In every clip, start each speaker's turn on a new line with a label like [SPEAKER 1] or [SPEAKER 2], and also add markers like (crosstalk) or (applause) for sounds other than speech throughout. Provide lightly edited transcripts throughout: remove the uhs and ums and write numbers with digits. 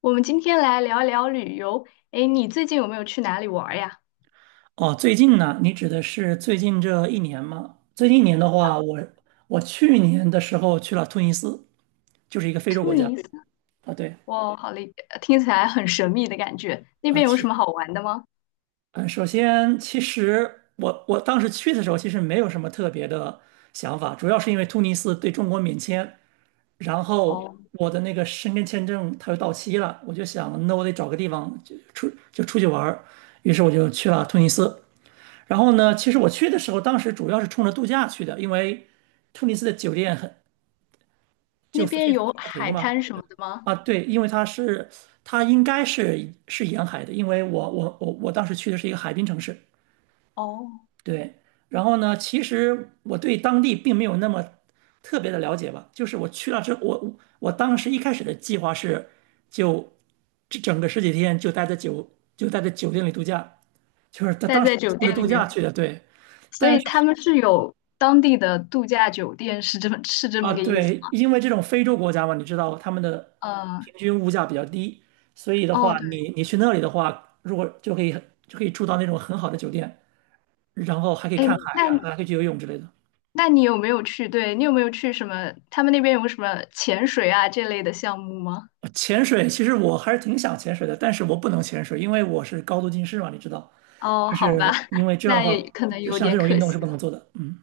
[SPEAKER 1] 我们今天来聊聊旅游。诶，你最近有没有去哪里玩儿呀？
[SPEAKER 2] 哦，最近呢？你指的是最近这一年吗？最近一年的话，我去年的时候去了突尼斯，就是一个非洲
[SPEAKER 1] 突
[SPEAKER 2] 国家
[SPEAKER 1] 尼斯，
[SPEAKER 2] 啊。对，
[SPEAKER 1] 哇，好嘞，听起来很神秘的感觉。那
[SPEAKER 2] 而
[SPEAKER 1] 边有什
[SPEAKER 2] 且，
[SPEAKER 1] 么好玩的吗？
[SPEAKER 2] 嗯，首先，其实我当时去的时候，其实没有什么特别的想法，主要是因为突尼斯对中国免签，然后
[SPEAKER 1] 哦，
[SPEAKER 2] 我的那个申根签证它又到期了，我就想，那我得找个地方就出去玩儿，于是我就去了突尼斯。然后呢，其实我去的时候，当时主要是冲着度假去的，因为突尼斯的酒店很就
[SPEAKER 1] 那
[SPEAKER 2] 非
[SPEAKER 1] 边
[SPEAKER 2] 非
[SPEAKER 1] 有
[SPEAKER 2] 常便宜
[SPEAKER 1] 海
[SPEAKER 2] 嘛。
[SPEAKER 1] 滩什么的吗？
[SPEAKER 2] 啊，对，因为它应该是沿海的，因为我当时去的是一个海滨城市。
[SPEAKER 1] 哦，
[SPEAKER 2] 对，然后呢，其实我对当地并没有那么特别的了解吧，就是我去了之后，我当时一开始的计划是就这整个十几天就待在酒店里度假，就是他
[SPEAKER 1] 待
[SPEAKER 2] 当
[SPEAKER 1] 在
[SPEAKER 2] 时
[SPEAKER 1] 酒
[SPEAKER 2] 冲着
[SPEAKER 1] 店里
[SPEAKER 2] 度假
[SPEAKER 1] 面，
[SPEAKER 2] 去的，对。
[SPEAKER 1] 所
[SPEAKER 2] 但
[SPEAKER 1] 以
[SPEAKER 2] 是。
[SPEAKER 1] 他们是有当地的度假酒店，是这么是这
[SPEAKER 2] 啊，
[SPEAKER 1] 么个意思吗？
[SPEAKER 2] 对，因为这种非洲国家嘛，你知道他们的
[SPEAKER 1] 嗯，
[SPEAKER 2] 平均物价比较低，所以的
[SPEAKER 1] 哦，
[SPEAKER 2] 话，
[SPEAKER 1] 对，
[SPEAKER 2] 你去那里的话，如果就可以住到那种很好的酒店，然后还可以
[SPEAKER 1] 诶，
[SPEAKER 2] 看海
[SPEAKER 1] 那
[SPEAKER 2] 呀、
[SPEAKER 1] 你
[SPEAKER 2] 还可以去游泳之类的。
[SPEAKER 1] 那你有没有去？对，你有没有去什么？他们那边有什么潜水啊这类的项目吗？
[SPEAKER 2] 潜水其实我还是挺想潜水的，但是我不能潜水，因为我是高度近视嘛，你知道，
[SPEAKER 1] 哦，
[SPEAKER 2] 就
[SPEAKER 1] 好吧，
[SPEAKER 2] 是因
[SPEAKER 1] (laughs)
[SPEAKER 2] 为这样的
[SPEAKER 1] 那也
[SPEAKER 2] 话，
[SPEAKER 1] 可能
[SPEAKER 2] 就
[SPEAKER 1] 有
[SPEAKER 2] 像这
[SPEAKER 1] 点
[SPEAKER 2] 种运
[SPEAKER 1] 可
[SPEAKER 2] 动是
[SPEAKER 1] 惜
[SPEAKER 2] 不
[SPEAKER 1] 了。
[SPEAKER 2] 能做的。嗯。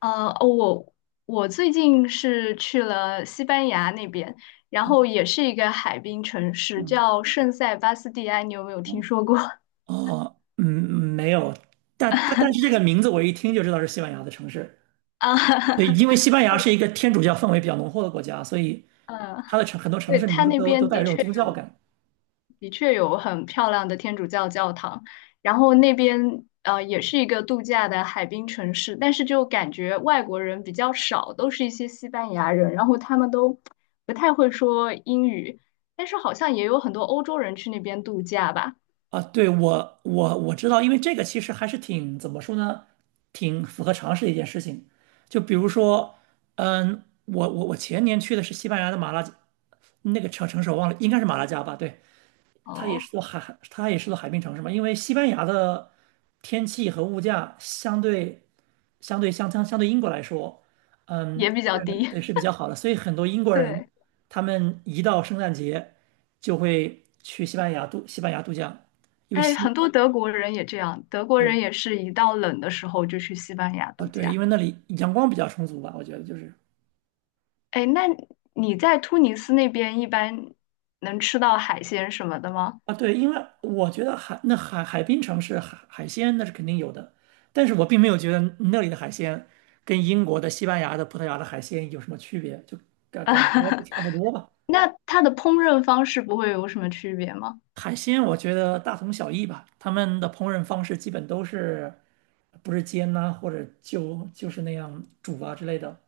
[SPEAKER 1] 呃，我我最近是去了西班牙那边，然后也是一个海滨城市，
[SPEAKER 2] 嗯。
[SPEAKER 1] 叫圣塞巴斯蒂安，你有没有听
[SPEAKER 2] 哦。
[SPEAKER 1] 说过？(laughs)
[SPEAKER 2] 哦嗯，没有，但是这个名字我一听就知道是西班牙的城市。
[SPEAKER 1] 啊，
[SPEAKER 2] 对，因为西班牙
[SPEAKER 1] 对，
[SPEAKER 2] 是一个天主教氛围比较浓厚的国家，所以
[SPEAKER 1] 嗯，
[SPEAKER 2] 它的城很多城
[SPEAKER 1] 对，
[SPEAKER 2] 市名
[SPEAKER 1] 它
[SPEAKER 2] 字
[SPEAKER 1] 那
[SPEAKER 2] 都
[SPEAKER 1] 边
[SPEAKER 2] 带有
[SPEAKER 1] 的
[SPEAKER 2] 这种
[SPEAKER 1] 确
[SPEAKER 2] 宗教
[SPEAKER 1] 有，
[SPEAKER 2] 感
[SPEAKER 1] 的确有很漂亮的天主教教堂，然后那边也是一个度假的海滨城市，但是就感觉外国人比较少，都是一些西班牙人，然后他们都不太会说英语，但是好像也有很多欧洲人去那边度假吧。
[SPEAKER 2] 啊。对，我知道，因为这个其实还是挺怎么说呢，挺符合常识的一件事情。就比如说，我前年去的是西班牙的马拉加那个城市，我忘了，应该是马拉加吧？对，
[SPEAKER 1] 哦，
[SPEAKER 2] 它也是座海滨城市嘛。因为西班牙的天气和物价相对英国来说，
[SPEAKER 1] 也比较
[SPEAKER 2] 是，
[SPEAKER 1] 低。
[SPEAKER 2] 对，是比
[SPEAKER 1] (laughs)
[SPEAKER 2] 较好的。所以很多英国人，
[SPEAKER 1] 对，
[SPEAKER 2] 他们一到圣诞节就会去西班牙度假，因为
[SPEAKER 1] 哎，
[SPEAKER 2] 西，
[SPEAKER 1] 很多德国人也这样，德国
[SPEAKER 2] 对，
[SPEAKER 1] 人也是一到冷的时候就去西班牙
[SPEAKER 2] 啊
[SPEAKER 1] 度
[SPEAKER 2] 对，因
[SPEAKER 1] 假。
[SPEAKER 2] 为那里阳光比较充足吧，我觉得就是
[SPEAKER 1] 哎，那你在突尼斯那边一般能吃到海鲜什么的吗？
[SPEAKER 2] 啊对，因为我觉得海滨城市海鲜那是肯定有的，但是我并没有觉得那里的海鲜跟英国的、西班牙的、葡萄牙的海鲜有什么区别，就感觉都
[SPEAKER 1] (laughs)
[SPEAKER 2] 差不多吧。
[SPEAKER 1] 那它的烹饪方式不会有什么区别吗？
[SPEAKER 2] 海鲜我觉得大同小异吧，他们的烹饪方式基本都是，不是煎呐、或者就是那样煮啊之类的，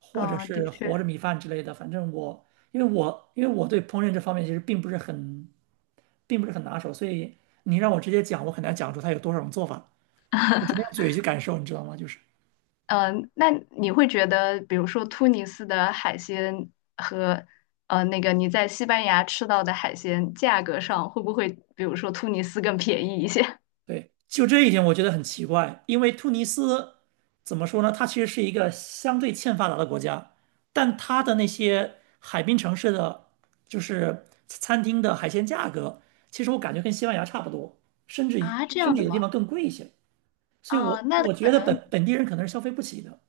[SPEAKER 2] 或者
[SPEAKER 1] 嗯，的
[SPEAKER 2] 是和
[SPEAKER 1] 确，
[SPEAKER 2] 着米饭之类的。反正我，因为我对烹饪这方面其实并不是很拿手，所以你让我直接讲，我很难讲出它有多少种做法，我只能用嘴去感受，你知道吗？
[SPEAKER 1] 嗯，那你会觉得，比如说突尼斯的海鲜和那个你在西班牙吃到的海鲜价格上，会不会比如说突尼斯更便宜一些？
[SPEAKER 2] 对，就这一点我觉得很奇怪，因为突尼斯怎么说呢？它其实是一个相对欠发达的国家，但它的那些海滨城市的，就是餐厅的海鲜价格，其实我感觉跟西班牙差不多，甚至
[SPEAKER 1] 啊，这
[SPEAKER 2] 甚
[SPEAKER 1] 样
[SPEAKER 2] 至
[SPEAKER 1] 的
[SPEAKER 2] 有的地
[SPEAKER 1] 吗？
[SPEAKER 2] 方更贵一些。所以
[SPEAKER 1] 啊，
[SPEAKER 2] 我，
[SPEAKER 1] 那
[SPEAKER 2] 我
[SPEAKER 1] 可
[SPEAKER 2] 觉得
[SPEAKER 1] 能
[SPEAKER 2] 本地人可能是消费不起的。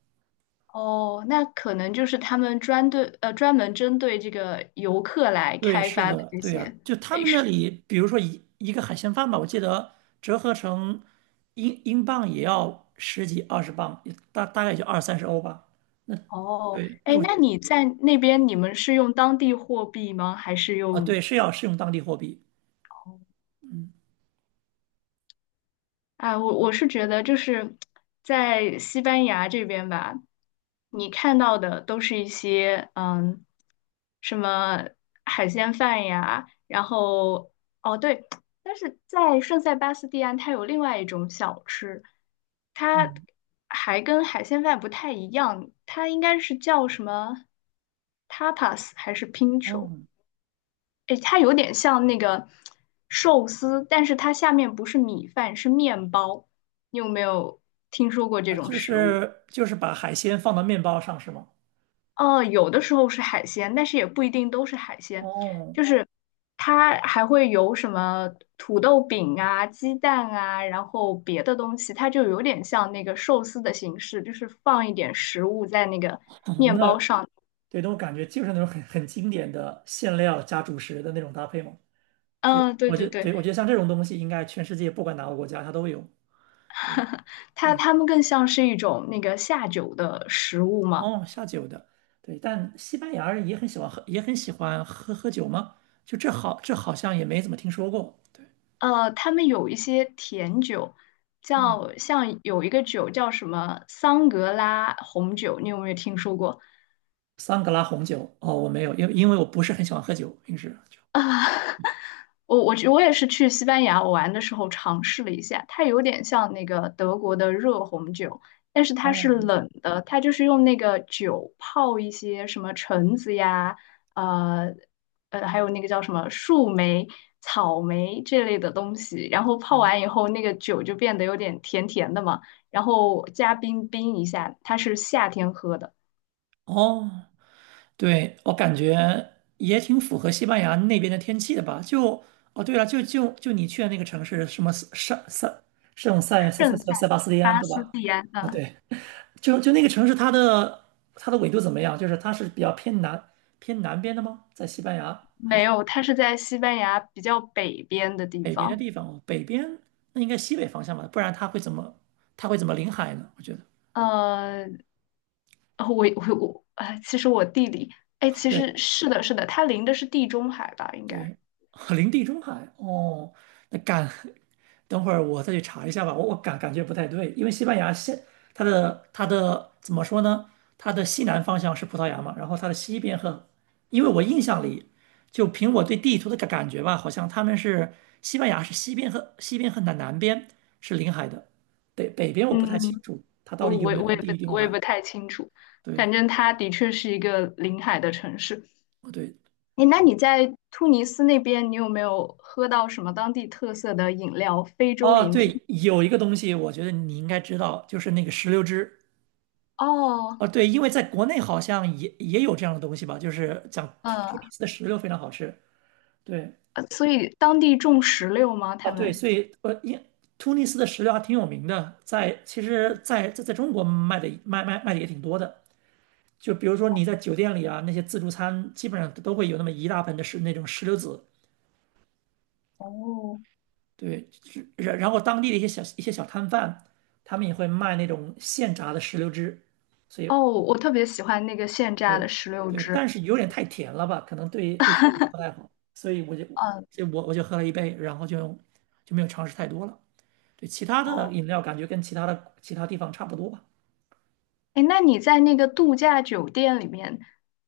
[SPEAKER 1] 哦，那可能就是他们专门针对这个游客来
[SPEAKER 2] 对，
[SPEAKER 1] 开
[SPEAKER 2] 是
[SPEAKER 1] 发的
[SPEAKER 2] 的，
[SPEAKER 1] 这
[SPEAKER 2] 对呀，
[SPEAKER 1] 些
[SPEAKER 2] 就他
[SPEAKER 1] 美
[SPEAKER 2] 们那
[SPEAKER 1] 食。
[SPEAKER 2] 里，比如说一个海鲜饭吧，我记得折合成英镑也要十几二十磅，也大概也就二三十欧吧。那。
[SPEAKER 1] 哦，
[SPEAKER 2] 对，
[SPEAKER 1] 哎，那你在那边你们是用当地货币吗？还是
[SPEAKER 2] 啊，对，
[SPEAKER 1] 用？
[SPEAKER 2] 是用当地货币。
[SPEAKER 1] 哦
[SPEAKER 2] 嗯。
[SPEAKER 1] 啊，我是觉得就是在西班牙这边吧，你看到的都是一些嗯，什么海鲜饭呀，然后哦对，但是在圣塞巴斯蒂安，它有另外一种小吃，它
[SPEAKER 2] 嗯。
[SPEAKER 1] 还跟海鲜饭不太一样，它应该是叫什么 tapas 还是 pincho?
[SPEAKER 2] 哦。
[SPEAKER 1] 诶，它有点像那个寿司，但是它下面不是米饭，是面包。你有没有听说过这种
[SPEAKER 2] 就
[SPEAKER 1] 食物？
[SPEAKER 2] 是就是把海鲜放到面包上是吗？
[SPEAKER 1] 哦，有的时候是海鲜，但是也不一定都是海鲜，
[SPEAKER 2] 哦，
[SPEAKER 1] 就是它还会有什么土豆饼啊、鸡蛋啊，然后别的东西，它就有点像那个寿司的形式，就是放一点食物在那个
[SPEAKER 2] (laughs)
[SPEAKER 1] 面包
[SPEAKER 2] 那
[SPEAKER 1] 上。
[SPEAKER 2] 对，那我感觉就是那种很经典的馅料加主食的那种搭配嘛。这
[SPEAKER 1] 嗯，对
[SPEAKER 2] 我觉
[SPEAKER 1] 对对，
[SPEAKER 2] 对，我觉得像这种东西，应该全世界不管哪个国家它都有。对，
[SPEAKER 1] 它
[SPEAKER 2] 对，
[SPEAKER 1] 它们更像是一种那个下酒的食物嘛。
[SPEAKER 2] 哦，下酒的，对，但西班牙人也很喜欢喝，也很喜欢喝酒吗？就这好，这好像也没怎么听说过。对，
[SPEAKER 1] 呃，他们有一些甜酒，
[SPEAKER 2] 嗯。
[SPEAKER 1] 叫像有一个酒叫什么桑格拉红酒，你有没有听说过？
[SPEAKER 2] 桑格拉红酒哦，我没有，因为我不是很喜欢喝酒，平时就
[SPEAKER 1] 啊，(laughs) 我也是去西班牙玩的时候尝试了一下，它有点像那个德国的热红酒，但是它是
[SPEAKER 2] 哦。
[SPEAKER 1] 冷的，它就是用那个酒泡一些什么橙子呀，呃还有那个叫什么树莓、草莓这类的东西，然后泡
[SPEAKER 2] 没
[SPEAKER 1] 完以后，那个酒就变得有点甜甜的嘛，然后加冰冰一下，它是夏天喝的，
[SPEAKER 2] 哦，对，我感觉也挺符合西班牙那边的天气的吧？对了，就就就你去的那个城市，什么圣圣圣塞塞塞
[SPEAKER 1] 圣塞
[SPEAKER 2] 塞塞巴斯蒂安，
[SPEAKER 1] 巴
[SPEAKER 2] 对
[SPEAKER 1] 斯
[SPEAKER 2] 吧？
[SPEAKER 1] 蒂安，
[SPEAKER 2] 哦，
[SPEAKER 1] 嗯。
[SPEAKER 2] 对，就那个城市，它的纬度怎么样？就是它是比较偏南边的吗？在西班牙还
[SPEAKER 1] 没
[SPEAKER 2] 是
[SPEAKER 1] 有，它是在西班牙比较北边的地
[SPEAKER 2] 北边的
[SPEAKER 1] 方。
[SPEAKER 2] 地方？哦，北边那应该西北方向吧，不然它会怎么临海呢？我觉得。
[SPEAKER 1] 呃，我我我，哎，其实我地理，哎，其实
[SPEAKER 2] 对。
[SPEAKER 1] 是的，是的，它临的是地中海吧，应该。
[SPEAKER 2] 对，(laughs) 林地中海哦，那感，(laughs) 等会儿我再去查一下吧。我感觉不太对，因为西班牙现它的怎么说呢？它的西南方向是葡萄牙嘛，然后它的西边和，因为我印象里，就凭我对地图的感觉吧，好像他们是西班牙是西边和南边是临海的，北边我不太清
[SPEAKER 1] 嗯，
[SPEAKER 2] 楚它到
[SPEAKER 1] 我
[SPEAKER 2] 底有
[SPEAKER 1] 我
[SPEAKER 2] 没有
[SPEAKER 1] 我
[SPEAKER 2] 跟
[SPEAKER 1] 也
[SPEAKER 2] 地
[SPEAKER 1] 不
[SPEAKER 2] 地中
[SPEAKER 1] 我也
[SPEAKER 2] 海。
[SPEAKER 1] 不太清楚，
[SPEAKER 2] 对，
[SPEAKER 1] 反正它的确是一个临海的城市。
[SPEAKER 2] 哦对，
[SPEAKER 1] 哎，那你在突尼斯那边，你有没有喝到什么当地特色的饮料？非洲
[SPEAKER 2] 哦
[SPEAKER 1] 饮品？
[SPEAKER 2] 对，有一个东西我觉得你应该知道，就是那个石榴汁。
[SPEAKER 1] 哦，
[SPEAKER 2] 哦，对，因为在国内好像也有这样的东西吧，就是讲突突尼
[SPEAKER 1] 嗯，
[SPEAKER 2] 斯的石榴非常好吃。对，
[SPEAKER 1] 所以当地种石榴吗？
[SPEAKER 2] 啊，
[SPEAKER 1] 他
[SPEAKER 2] 对，
[SPEAKER 1] 们？
[SPEAKER 2] 所以突尼斯的石榴还挺有名的，其实在中国卖的也挺多的。就比如说你在酒店里啊，那些自助餐基本上都会有那么一大盆的那种石榴籽。
[SPEAKER 1] 哦，
[SPEAKER 2] 对，然后当地的一些小摊贩，他们也会卖那种现榨的石榴汁，所以
[SPEAKER 1] 哦，我特别喜欢那个现榨
[SPEAKER 2] 对，
[SPEAKER 1] 的石榴
[SPEAKER 2] 对，
[SPEAKER 1] 汁。
[SPEAKER 2] 但是有点太甜了吧，可能对血糖
[SPEAKER 1] (laughs)
[SPEAKER 2] 不太好，所以我就
[SPEAKER 1] 嗯，
[SPEAKER 2] 所以我我就喝了一杯，然后就没有尝试太多了。对，其他的
[SPEAKER 1] 哦，
[SPEAKER 2] 饮料感觉跟其他地方差不多吧。
[SPEAKER 1] 哎，那你在那个度假酒店里面，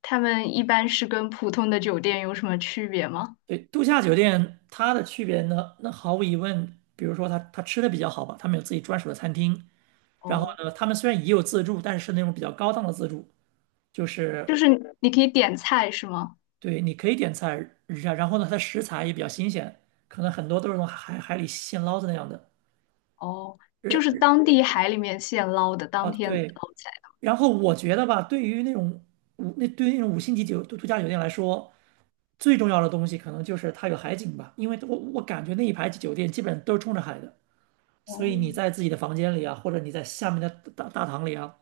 [SPEAKER 1] 他们一般是跟普通的酒店有什么区别吗？
[SPEAKER 2] 对，度假酒店它的区别呢，那毫无疑问，比如说它吃的比较好吧，他们有自己专属的餐厅，然后
[SPEAKER 1] 哦，
[SPEAKER 2] 呢，他们虽然也有自助，但是是那种比较高档的自助，就
[SPEAKER 1] 就
[SPEAKER 2] 是
[SPEAKER 1] 是你可以点菜是吗？
[SPEAKER 2] 对，你可以点菜，然后呢，它的食材也比较新鲜，可能很多都是从海里现捞的那样的。
[SPEAKER 1] 哦，就是
[SPEAKER 2] 日
[SPEAKER 1] 当地海里面现捞的，当
[SPEAKER 2] 哦，
[SPEAKER 1] 天捞
[SPEAKER 2] 对
[SPEAKER 1] 起来
[SPEAKER 2] 然后我觉得吧，对于那种五那对于那种五星级度假酒店来说，最重要的东西可能就是它有海景吧，因为我感觉那一排酒店基本都是冲着海的，
[SPEAKER 1] 的哦，
[SPEAKER 2] 所以你在自己的房间里啊，或者你在下面的大堂里啊，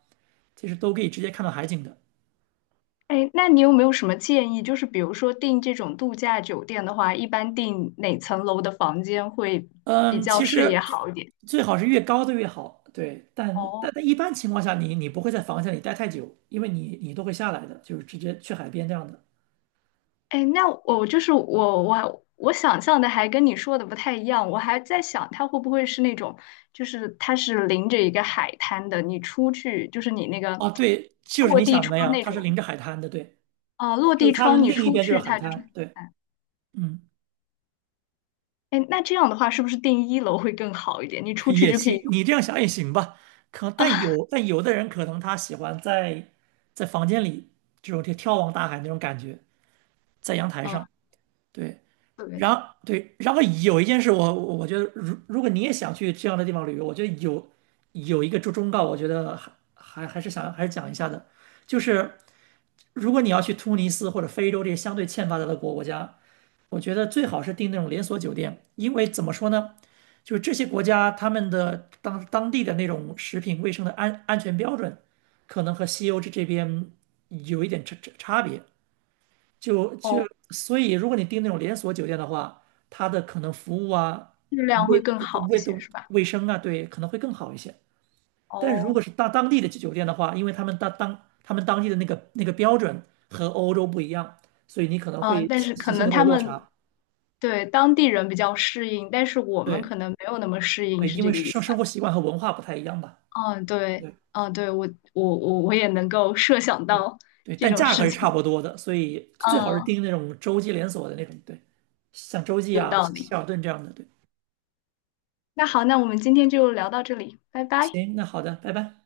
[SPEAKER 2] 其实都可以直接看到海景的。
[SPEAKER 1] 哎，那你有没有什么建议？就是比如说订这种度假酒店的话，一般订哪层楼的房间会比
[SPEAKER 2] 嗯，
[SPEAKER 1] 较
[SPEAKER 2] 其
[SPEAKER 1] 视野
[SPEAKER 2] 实
[SPEAKER 1] 好一点？
[SPEAKER 2] 最好是越高的越好，对，但
[SPEAKER 1] 哦。
[SPEAKER 2] 但但一般情况下你不会在房间里待太久，因为你你都会下来的，就是直接去海边这样的。
[SPEAKER 1] 哎，那我就是我，我想象的还跟你说的不太一样，我还在想它会不会是那种，就是它是临着一个海滩的，你出去就是你那个
[SPEAKER 2] 哦，对，就是
[SPEAKER 1] 落
[SPEAKER 2] 你
[SPEAKER 1] 地
[SPEAKER 2] 想怎么
[SPEAKER 1] 窗
[SPEAKER 2] 样，
[SPEAKER 1] 那
[SPEAKER 2] 它是临
[SPEAKER 1] 种，
[SPEAKER 2] 着海滩的，对。
[SPEAKER 1] 啊、落
[SPEAKER 2] 就是
[SPEAKER 1] 地
[SPEAKER 2] 它
[SPEAKER 1] 窗你
[SPEAKER 2] 另一
[SPEAKER 1] 出
[SPEAKER 2] 边就是
[SPEAKER 1] 去
[SPEAKER 2] 海
[SPEAKER 1] 它就是
[SPEAKER 2] 滩，
[SPEAKER 1] 海
[SPEAKER 2] 对，
[SPEAKER 1] 滩。
[SPEAKER 2] 嗯，
[SPEAKER 1] 哎，那这样的话是不是订一楼会更好一点？你出去
[SPEAKER 2] 也
[SPEAKER 1] 就可
[SPEAKER 2] 行，
[SPEAKER 1] 以
[SPEAKER 2] 你这样想也行吧。可但
[SPEAKER 1] 啊，(laughs)
[SPEAKER 2] 有但有的人可能他喜欢在房间里这种眺望大海那种感觉，在阳台
[SPEAKER 1] 嗯，
[SPEAKER 2] 上，对。
[SPEAKER 1] 对，
[SPEAKER 2] 然后对，然后有一件事我觉得如果你也想去这样的地方旅游，我觉得有一个忠告，我觉得还是讲一下的，就是。如果你要去突尼斯或者非洲这些相对欠发达的国家，我觉得最好是订那种连锁酒店，因为怎么说呢，就是这些国家他们的当地的那种食品卫生的安全标准，可能和西欧这边有一点差别。就就
[SPEAKER 1] 哦，
[SPEAKER 2] 所以，如果你订那种连锁酒店的话，它的可能服务啊、
[SPEAKER 1] 质量会
[SPEAKER 2] 卫
[SPEAKER 1] 更好一
[SPEAKER 2] 卫的
[SPEAKER 1] 些是吧？
[SPEAKER 2] 卫生啊，对，可能会更好一些。但是如果
[SPEAKER 1] 哦，
[SPEAKER 2] 是到当地的酒店的话，因为他们当地的那个标准和欧洲不一样，所以你可能
[SPEAKER 1] 嗯，
[SPEAKER 2] 会
[SPEAKER 1] 但是可
[SPEAKER 2] 心里
[SPEAKER 1] 能
[SPEAKER 2] 会
[SPEAKER 1] 他
[SPEAKER 2] 有落
[SPEAKER 1] 们
[SPEAKER 2] 差。
[SPEAKER 1] 对当地人比较适应，但是我们
[SPEAKER 2] 对，
[SPEAKER 1] 可能没有那么适应，
[SPEAKER 2] 对，
[SPEAKER 1] 是
[SPEAKER 2] 因为
[SPEAKER 1] 这个意
[SPEAKER 2] 生
[SPEAKER 1] 思。吧？
[SPEAKER 2] 生活习惯和文化不太一样吧。
[SPEAKER 1] 嗯，对，
[SPEAKER 2] 对
[SPEAKER 1] 嗯，对，我也能够设想
[SPEAKER 2] 对
[SPEAKER 1] 到
[SPEAKER 2] 对，
[SPEAKER 1] 这
[SPEAKER 2] 但
[SPEAKER 1] 种
[SPEAKER 2] 价格
[SPEAKER 1] 事
[SPEAKER 2] 是差
[SPEAKER 1] 情，
[SPEAKER 2] 不多的，所以最好是
[SPEAKER 1] 嗯，
[SPEAKER 2] 订那种洲际连锁的那种，对，像洲际
[SPEAKER 1] 有
[SPEAKER 2] 啊、
[SPEAKER 1] 道理。
[SPEAKER 2] 希尔顿这样的。对，
[SPEAKER 1] 那好，那我们今天就聊到这里，拜拜。
[SPEAKER 2] 行，那好的，拜拜。